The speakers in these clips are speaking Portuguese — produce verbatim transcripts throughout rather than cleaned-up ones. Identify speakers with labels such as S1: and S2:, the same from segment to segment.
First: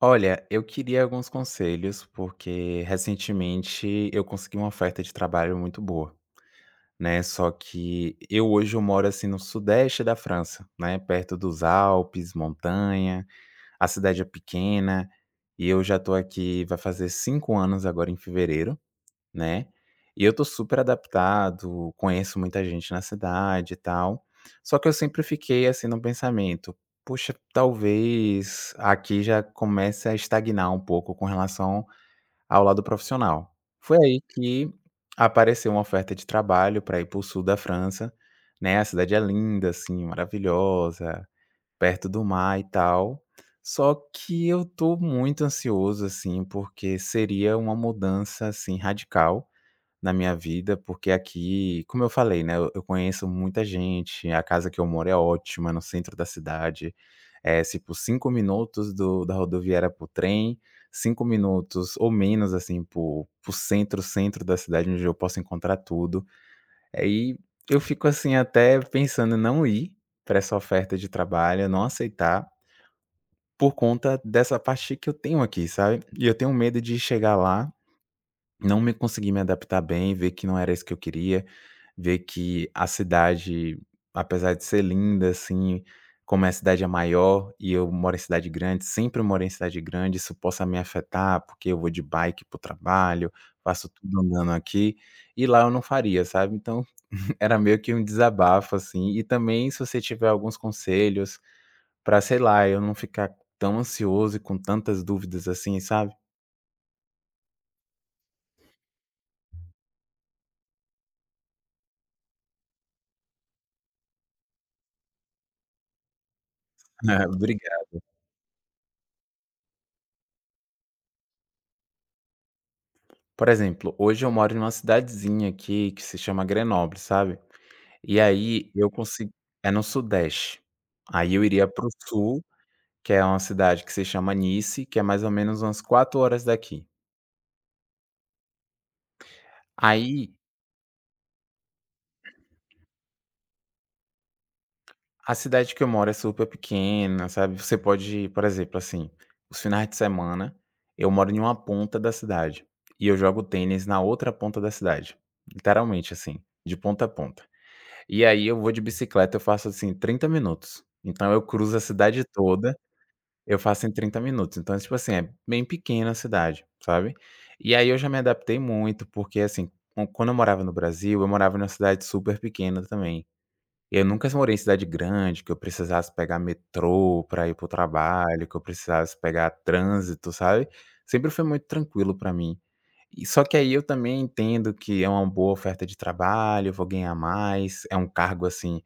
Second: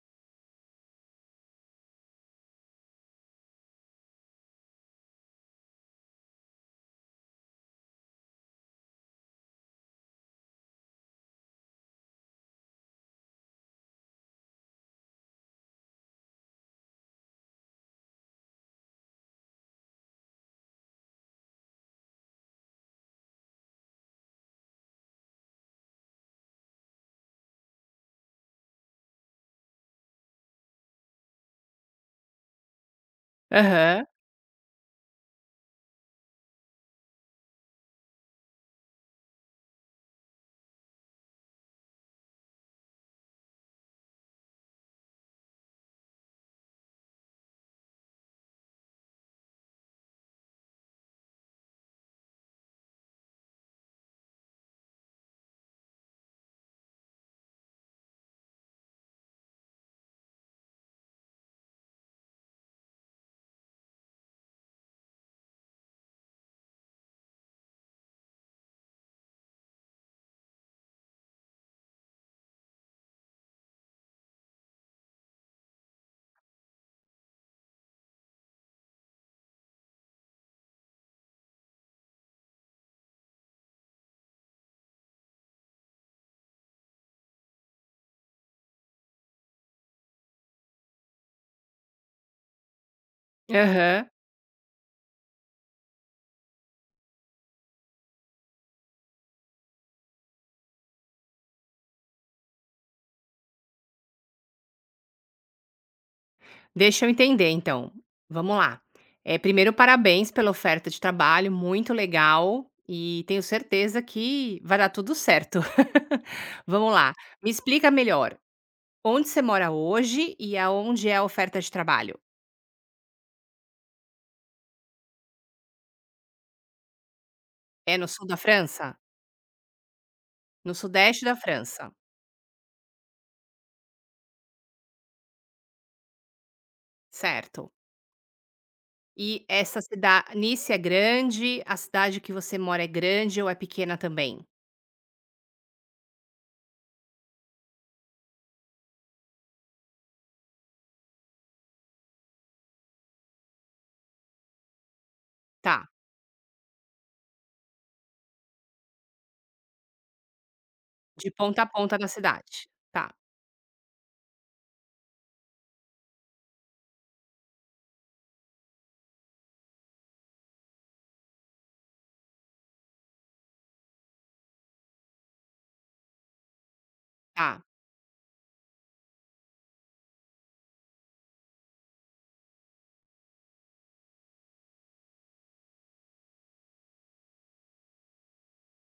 S1: Olha, eu queria alguns conselhos, porque recentemente eu consegui uma oferta de trabalho muito boa, né? Só que eu hoje eu moro assim no sudeste da França, né? Perto dos Alpes, montanha, a cidade é pequena, e eu já tô aqui, vai fazer cinco anos agora em fevereiro, né. E eu tô super adaptado, conheço muita gente na cidade e tal, só que eu sempre fiquei, assim, no pensamento: puxa, talvez aqui já comece a estagnar um pouco com relação ao lado profissional. Foi
S2: Aham,
S1: aí que apareceu uma oferta de trabalho para ir para o sul da França, né, a cidade é linda, assim, maravilhosa, perto do mar e tal, só que eu tô muito ansioso, assim, porque seria uma mudança, assim, radical na minha vida, porque aqui, como eu falei, né, eu eu conheço muita gente, a casa que eu moro é ótima, no centro da cidade, é tipo cinco minutos do da rodoviária para o trem, cinco minutos ou menos, assim, para o centro, centro da cidade, onde eu posso encontrar tudo. Aí eu fico, assim, até pensando em não ir para essa oferta de trabalho, não aceitar, por conta dessa parte que eu tenho aqui, sabe. E eu tenho medo de chegar lá, não me consegui me adaptar bem, ver que não era isso que eu queria, ver que a cidade, apesar de ser linda, assim, como é a cidade é maior e eu moro em cidade grande, sempre morei em cidade grande, isso possa me afetar, porque eu vou de bike pro trabalho, faço
S2: aham.
S1: tudo andando aqui, e lá eu não faria, sabe. Então, era meio que um desabafo, assim. E também se você tiver alguns conselhos pra, sei lá, eu não ficar tão ansioso e com tantas dúvidas assim, sabe.
S2: Deixa eu entender então, vamos lá. Eh, primeiro parabéns pela oferta de trabalho, muito legal, e tenho certeza que vai dar tudo certo. Vamos lá, me
S1: Obrigado.
S2: explica melhor, onde você mora hoje e aonde é a oferta de trabalho?
S1: Por exemplo, hoje eu moro em uma cidadezinha aqui que se chama Grenoble, sabe.
S2: É no
S1: E
S2: sul da
S1: aí
S2: França?
S1: eu consigo É no sudeste.
S2: No sudeste
S1: Aí
S2: da
S1: eu iria para
S2: França,
S1: o sul, que é uma cidade que se chama Nice, que é mais ou menos umas quatro horas daqui.
S2: certo. E essa
S1: Aí,
S2: cidade, Nice é grande, a cidade que você mora é grande ou é pequena também?
S1: a cidade que eu moro é super pequena, sabe, você pode por exemplo, assim, os finais de semana, eu moro em uma ponta da cidade, e eu jogo tênis na outra ponta da cidade.
S2: Tá,
S1: Literalmente, assim, de ponta a ponta. E aí eu vou de bicicleta, eu faço, assim, trinta minutos.
S2: de
S1: Então eu
S2: ponta a
S1: cruzo a
S2: ponta da
S1: cidade
S2: cidade.
S1: toda,
S2: Tá,
S1: eu faço em trinta minutos. Então, tipo assim, é bem pequena a cidade, sabe. E aí eu já me adaptei muito, porque, assim, quan quando eu morava no Brasil, eu morava numa cidade super pequena também. Eu nunca morei em cidade grande, que eu precisasse pegar metrô pra ir
S2: tá.
S1: pro trabalho, que eu precisasse pegar trânsito, sabe. Sempre foi muito tranquilo pra mim. E só que aí eu também entendo que é uma boa oferta de trabalho, eu vou ganhar mais, é um cargo, assim,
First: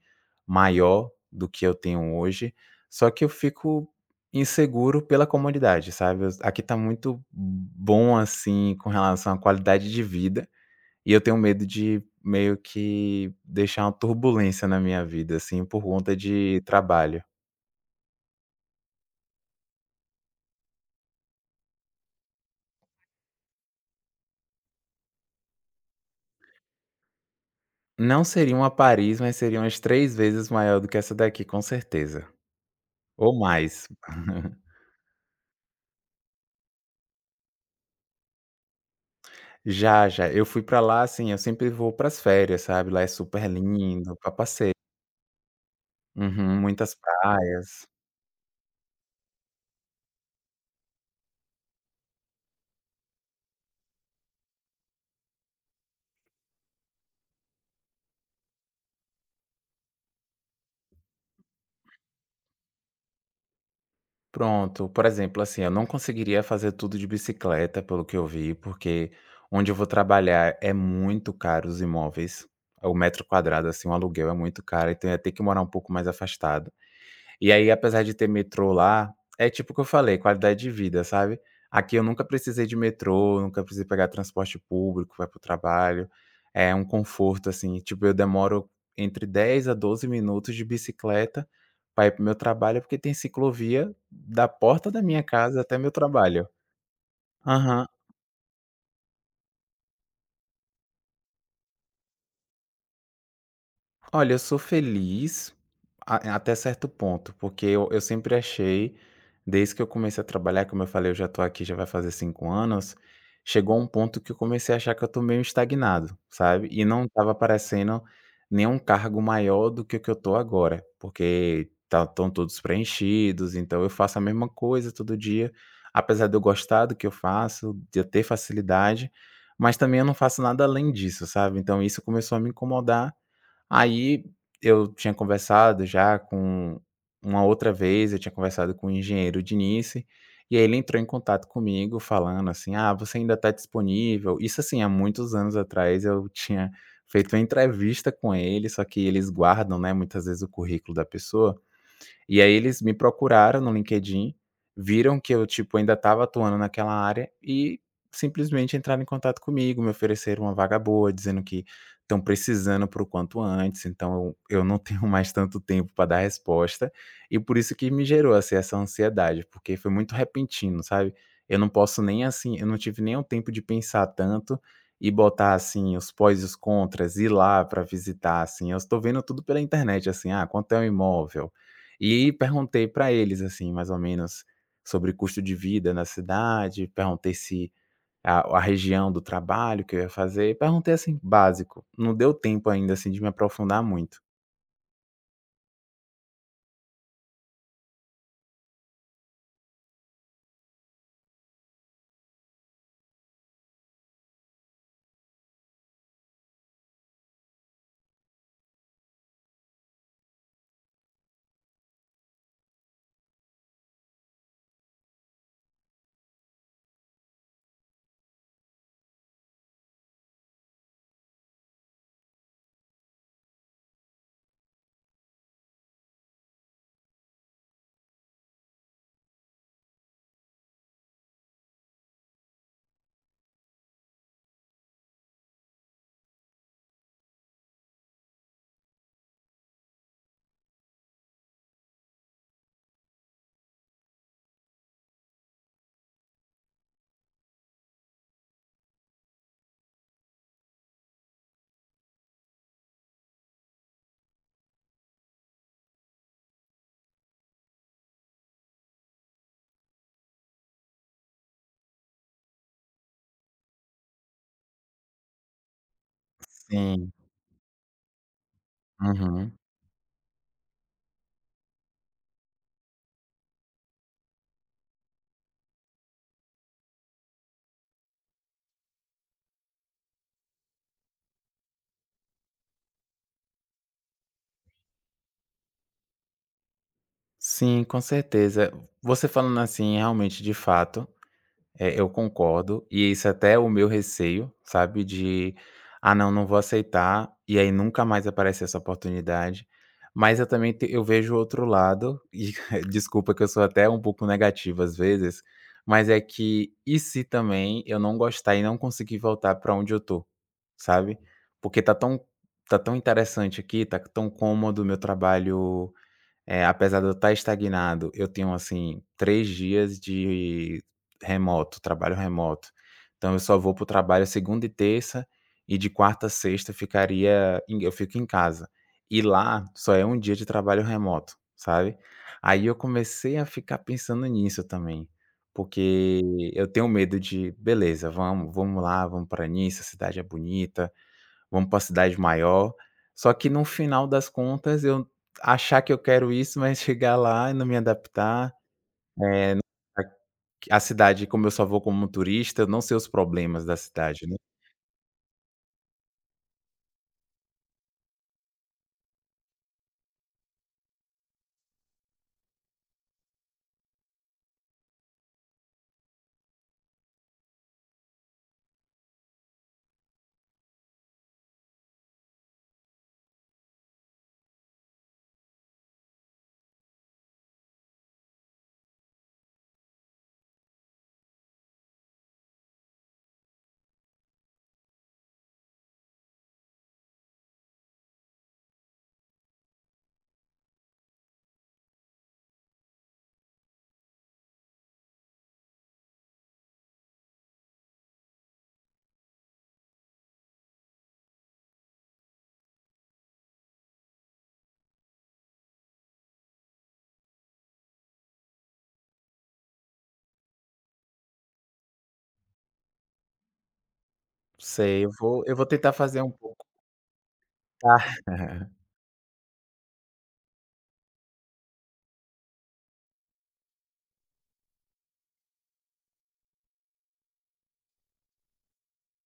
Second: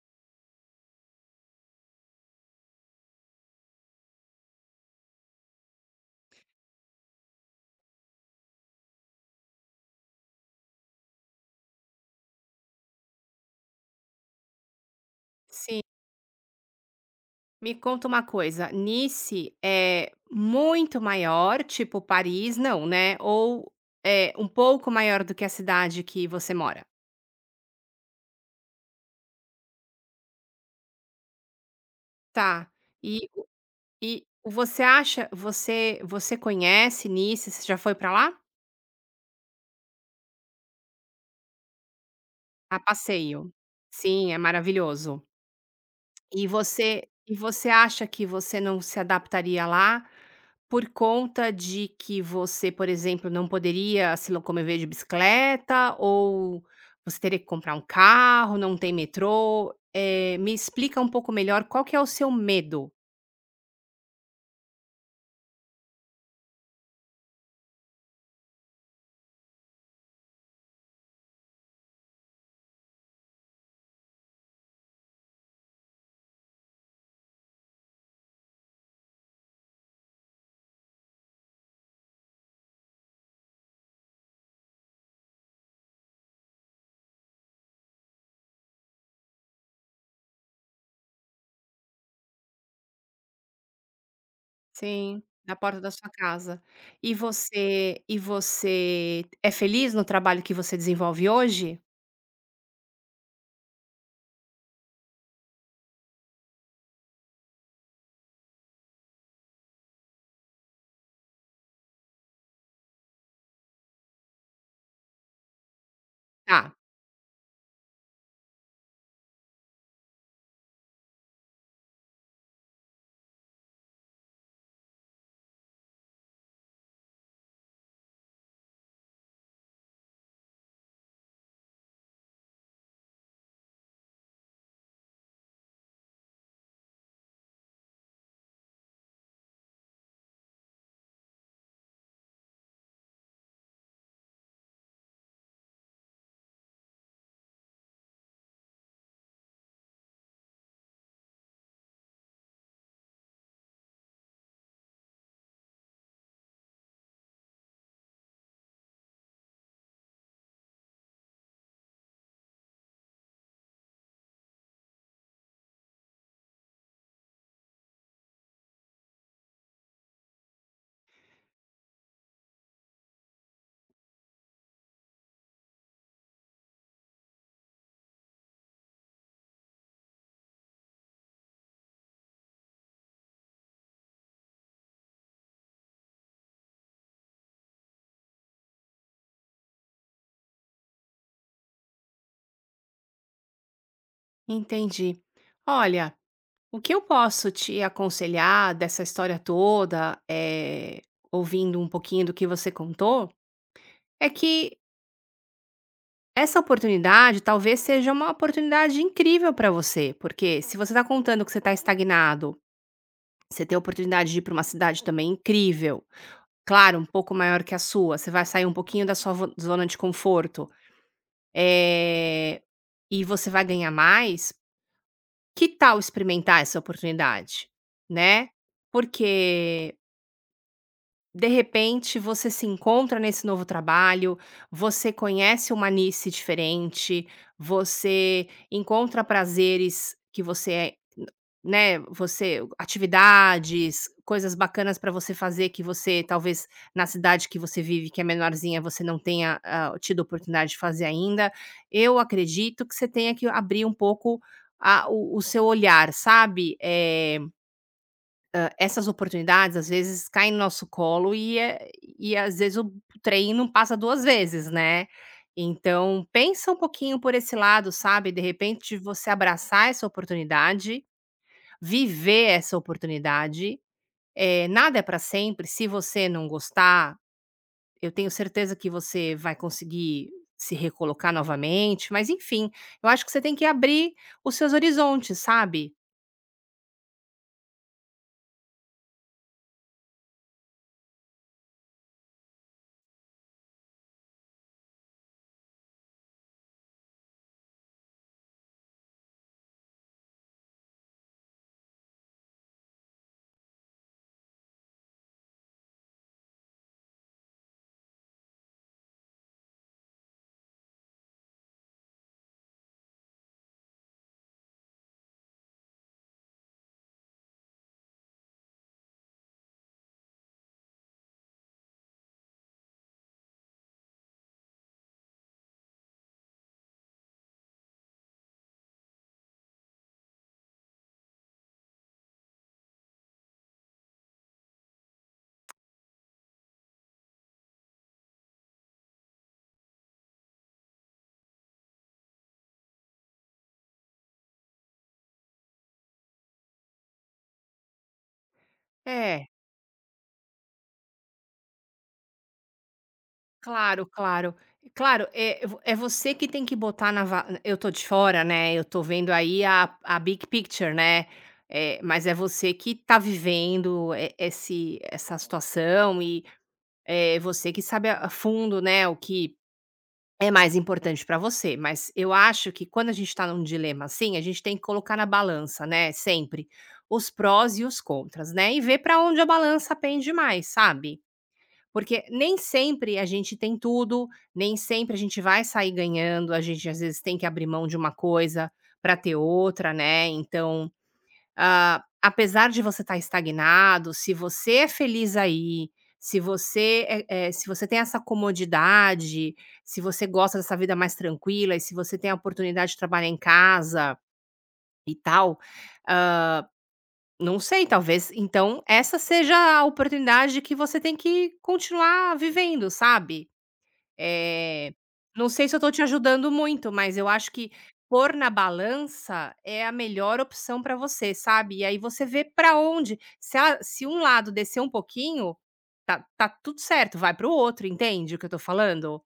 S1: maior do que eu tenho hoje, só que eu fico inseguro pela comodidade, sabe. Eu aqui tá muito bom, assim, com relação à qualidade de vida, e eu tenho medo de meio que deixar uma turbulência na minha vida, assim,
S2: Sim.
S1: por conta de trabalho.
S2: Me conta uma coisa, Nice é muito maior, tipo Paris, não, né? Ou é um pouco maior do que a cidade que você mora?
S1: Não seria uma Paris, mas seria umas três vezes maior do que essa daqui, com certeza,
S2: Tá. E,
S1: ou
S2: o-
S1: mais.
S2: e você acha, você você conhece Nice? Você já foi pra lá?
S1: Já, já. Eu fui pra lá, assim, eu sempre vou para as férias,
S2: A
S1: sabe, lá é super
S2: passeio.
S1: lindo, pra
S2: Sim, é
S1: passeio.
S2: maravilhoso. E
S1: Uhum, muitas
S2: você e você
S1: praias.
S2: acha que você não se adaptaria lá, por conta de que você, por exemplo, não poderia se locomover de bicicleta ou você teria que comprar um carro, não tem metrô? Eh, me explica um pouco melhor qual que é o seu medo.
S1: Pronto, por exemplo, assim, eu não conseguiria fazer tudo de bicicleta, pelo que eu vi, porque onde eu vou trabalhar é muito caro os imóveis, o metro quadrado, assim, o aluguel é muito caro, então eu ia ter que morar um pouco mais afastado. E aí, apesar de ter metrô lá, é tipo o que eu falei, qualidade de vida, sabe. Aqui eu nunca precisei de metrô, nunca precisei pegar transporte público pra ir para o trabalho, é um conforto, assim, tipo, eu demoro entre dez a doze minutos de bicicleta para ir para o meu trabalho, porque tem ciclovia da porta da
S2: Sim,
S1: minha
S2: da
S1: casa até
S2: porta da
S1: meu
S2: sua
S1: trabalho.
S2: casa. E
S1: Aham.
S2: você e você é feliz no trabalho que você desenvolve hoje?
S1: Olha, eu sou feliz a até certo ponto, porque eu eu sempre achei, desde que eu comecei a trabalhar, como eu falei, eu já tô aqui, já vai fazer cinco anos, chegou um ponto que eu comecei a achar que eu tô meio estagnado, sabe.
S2: Tá,
S1: E não estava aparecendo nenhum cargo maior do que o que eu tô agora, porque tá estão todos preenchidos, então eu faço a mesma coisa todo dia, apesar de eu gostar do que eu faço, de eu ter facilidade, mas também eu não faço nada além disso, sabe. Então isso começou a me incomodar. Aí eu tinha conversado já com uma outra vez, eu tinha conversado com o engenheiro de Nice, e aí ele entrou em contato comigo falando assim: "Ah, você ainda está disponível?". Isso, assim, há muitos anos atrás eu tinha feito uma entrevista com ele, só que eles guardam, né, muitas vezes o currículo da pessoa. E aí eles me procuraram no LinkedIn, viram que eu, tipo, ainda estava atuando naquela área e simplesmente entraram em contato comigo, me ofereceram uma vaga boa, dizendo que estão precisando por quanto antes, então eu eu não tenho mais tanto tempo para dar resposta, e por isso que me gerou, assim, essa ansiedade, porque foi muito repentino, sabe. Eu não posso nem, assim, eu não tive nem o tempo de pensar tanto e botar, assim, os pós e os contras, ir lá para visitar, assim, eu estou vendo tudo pela internet, assim: "Ah, quanto é um imóvel?". E perguntei para eles, assim, mais ou menos sobre custo de vida na cidade, perguntei se a a região do trabalho que eu ia fazer, perguntei, assim, básico. Não deu tempo ainda, assim, de me aprofundar muito.
S2: entendi. Olha, o que eu posso te aconselhar dessa história toda, eh, ouvindo um pouquinho do que você contou, é que essa oportunidade talvez seja uma oportunidade incrível para você, porque se você está contando que você está estagnado, você tem a oportunidade de ir para uma cidade também incrível, claro, um pouco maior que a sua, você vai sair um pouquinho da sua vo- zona de conforto, eh, e você vai ganhar mais. Que tal experimentar essa oportunidade, né? Porque, de repente, você se encontra nesse novo trabalho, você conhece uma niche diferente, você encontra prazeres que você, né, você atividades, coisas bacanas para você fazer que você talvez na cidade que você vive, que é menorzinha, você não tenha, ah, tido oportunidade de fazer ainda. Eu acredito que você tenha que abrir um pouco a o o seu olhar, sabe? Eh essas oportunidades, às vezes, caem no nosso colo, e é e às vezes o trem não passa duas vezes, né. Então pensa um
S1: Sim.
S2: pouquinho por esse lado, sabe, de repente você
S1: Uhum.
S2: abraçar essa oportunidade, viver essa oportunidade. É, nada é para sempre, se você não gostar, eu tenho certeza que você vai conseguir se recolocar novamente, mas enfim, eu acho que você tem que abrir os seus horizontes, sabe.
S1: Sim, com certeza. Você falando assim, realmente, de fato, é, eu concordo, e isso até é o meu receio, sabe, de: "Ah, não, não vou aceitar", e aí nunca mais aparece essa oportunidade. Mas eu também te eu vejo o outro lado, e desculpa que eu sou até um pouco negativo às vezes, mas é que: "E se também eu não gostar e não conseguir voltar para onde eu tô?", sabe. Porque tá tão tá tão interessante aqui, tá tão cômodo, o meu trabalho, eh, apesar de eu estar estagnado, eu tenho, assim, três dias de remoto, trabalho remoto. Então eu só vou para o trabalho segunda e terça, e de quarta a sexta ficaria em eu fico em casa. E lá só é um dia de trabalho remoto, sabe. Aí eu comecei a ficar pensando nisso também, porque eu tenho medo de: "Beleza, vamos vamos lá, vamos para Nice, a cidade é bonita, vamos para cidade maior. Só que no final das contas eu achar que eu quero isso, mas chegar lá e não me adaptar".
S2: É.
S1: Aqui a cidade, como eu só vou como turista, eu não sei os problemas da
S2: Claro,
S1: cidade, né.
S2: claro. Claro, é vo é você que tem que botar na va eu tô de fora, né, eu tô vendo aí a a big picture, né, eh, mas é você que tá vivendo e esse essa situação, e é você que sabe a a fundo, né, o que é mais importante pra você. Mas eu acho que quando a gente tá num dilema assim, a gente tem que colocar na balança, né, sempre, os prós e os contras, né, e ver pra onde a balança pende mais, sabe? Porque nem sempre a gente tem tudo, nem sempre a gente vai sair ganhando, a gente às vezes tem que abrir mão de uma coisa para ter outra, né. Então, ah, apesar de você estar estagnado, se você é feliz aí, se você é é se você tem essa comodidade, se você gosta dessa vida mais tranquila e se você tem a oportunidade de trabalhar em casa e tal, ah, não sei, talvez então essa seja a oportunidade que você tem que continuar vivendo, sabe. Eh,
S1: Sei, eu vou
S2: não
S1: eu vou
S2: sei se eu tô
S1: tentar
S2: te
S1: fazer um
S2: ajudando
S1: pouco.
S2: muito, mas eu acho que
S1: Tá.
S2: pôr na balança é a melhor opção para você, sabe. E aí você vê para onde, se a se um lado descer um pouquinho, tá tá tudo certo, vai para o outro, entende o que eu tô falando?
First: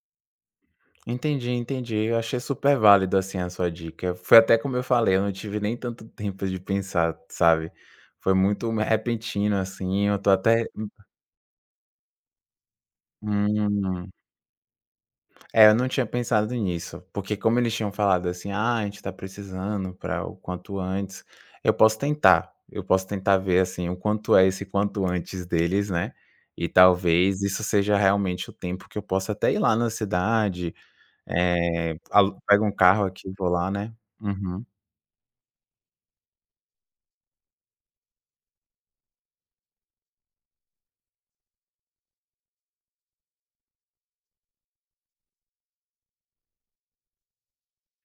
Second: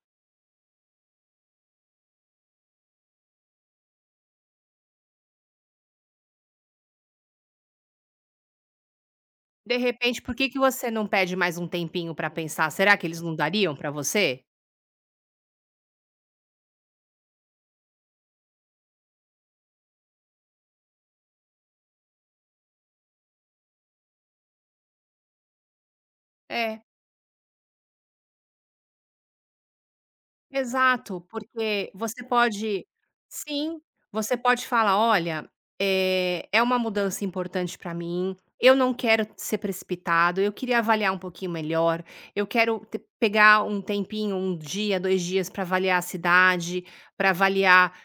S1: Entendi, entendi. Eu achei super válido, assim, a sua dica. Foi até como eu falei, eu não tive nem tanto tempo de pensar, sabe. Foi muito repentino,
S2: De
S1: assim, eu
S2: repente,
S1: tô
S2: por que que
S1: até
S2: você não pede mais um tempinho para pensar? Será que eles não dariam para
S1: hum.
S2: você?
S1: É, eu não tinha pensado nisso, porque como eles tinham falado assim: "Ah, a gente tá precisando para o quanto antes", eu posso tentar, eu posso tentar ver, assim, o quanto é esse quanto antes deles, né, e
S2: É.
S1: talvez isso seja realmente o tempo que eu possa até ir lá na cidade,
S2: Exato, porque
S1: eh,
S2: você
S1: alu pego um
S2: pode,
S1: carro aqui e vou lá,
S2: sim,
S1: né.
S2: você
S1: Uhum.
S2: pode falar: "Olha, eh, é uma mudança importante para mim, eu não quero ser precipitado, eu queria avaliar um pouquinho melhor, eu quero te pegar um tempinho, um dia, dois dias para avaliar a cidade, para avaliar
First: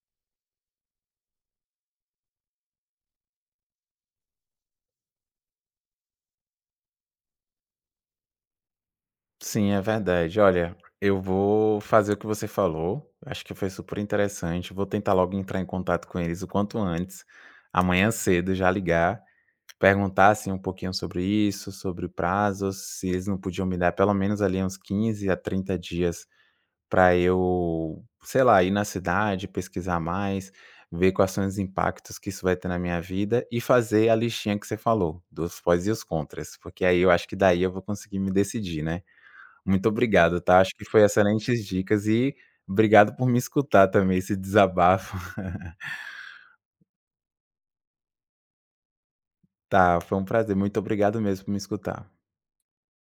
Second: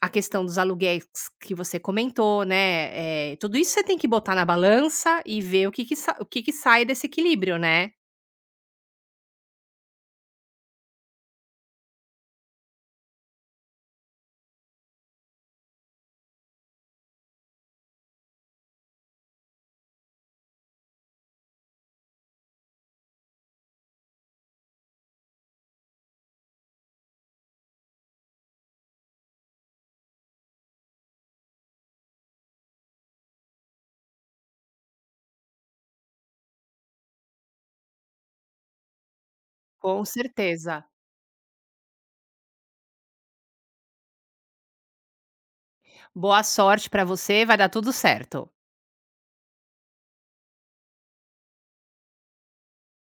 S2: a questão dos aluguéis que você comentou, né". Eh, tudo isso você tem que botar na balança e ver o que que sa o que que sai desse equilíbrio, né.
S1: Sim, é verdade. Olha, eu vou fazer o que você falou. Acho que foi super interessante. Vou tentar logo entrar em contato com eles o quanto antes. Amanhã cedo já ligar, perguntar assim um pouquinho sobre isso, sobre prazos, se eles não podiam me dar pelo menos ali uns quinze a trinta dias para eu, sei lá, ir na cidade, pesquisar mais, ver quais são os impactos que isso vai ter na minha vida e fazer a listinha que você falou, dos pós e os contras, porque aí eu acho que daí eu vou conseguir me decidir, né? Muito
S2: Com
S1: obrigado, tá? Acho
S2: certeza.
S1: que foi excelentes dicas e obrigado por me escutar também, esse desabafo.
S2: Boa sorte para você, vai dar tudo certo.
S1: Tá, foi um prazer. Muito obrigado mesmo por me escutar.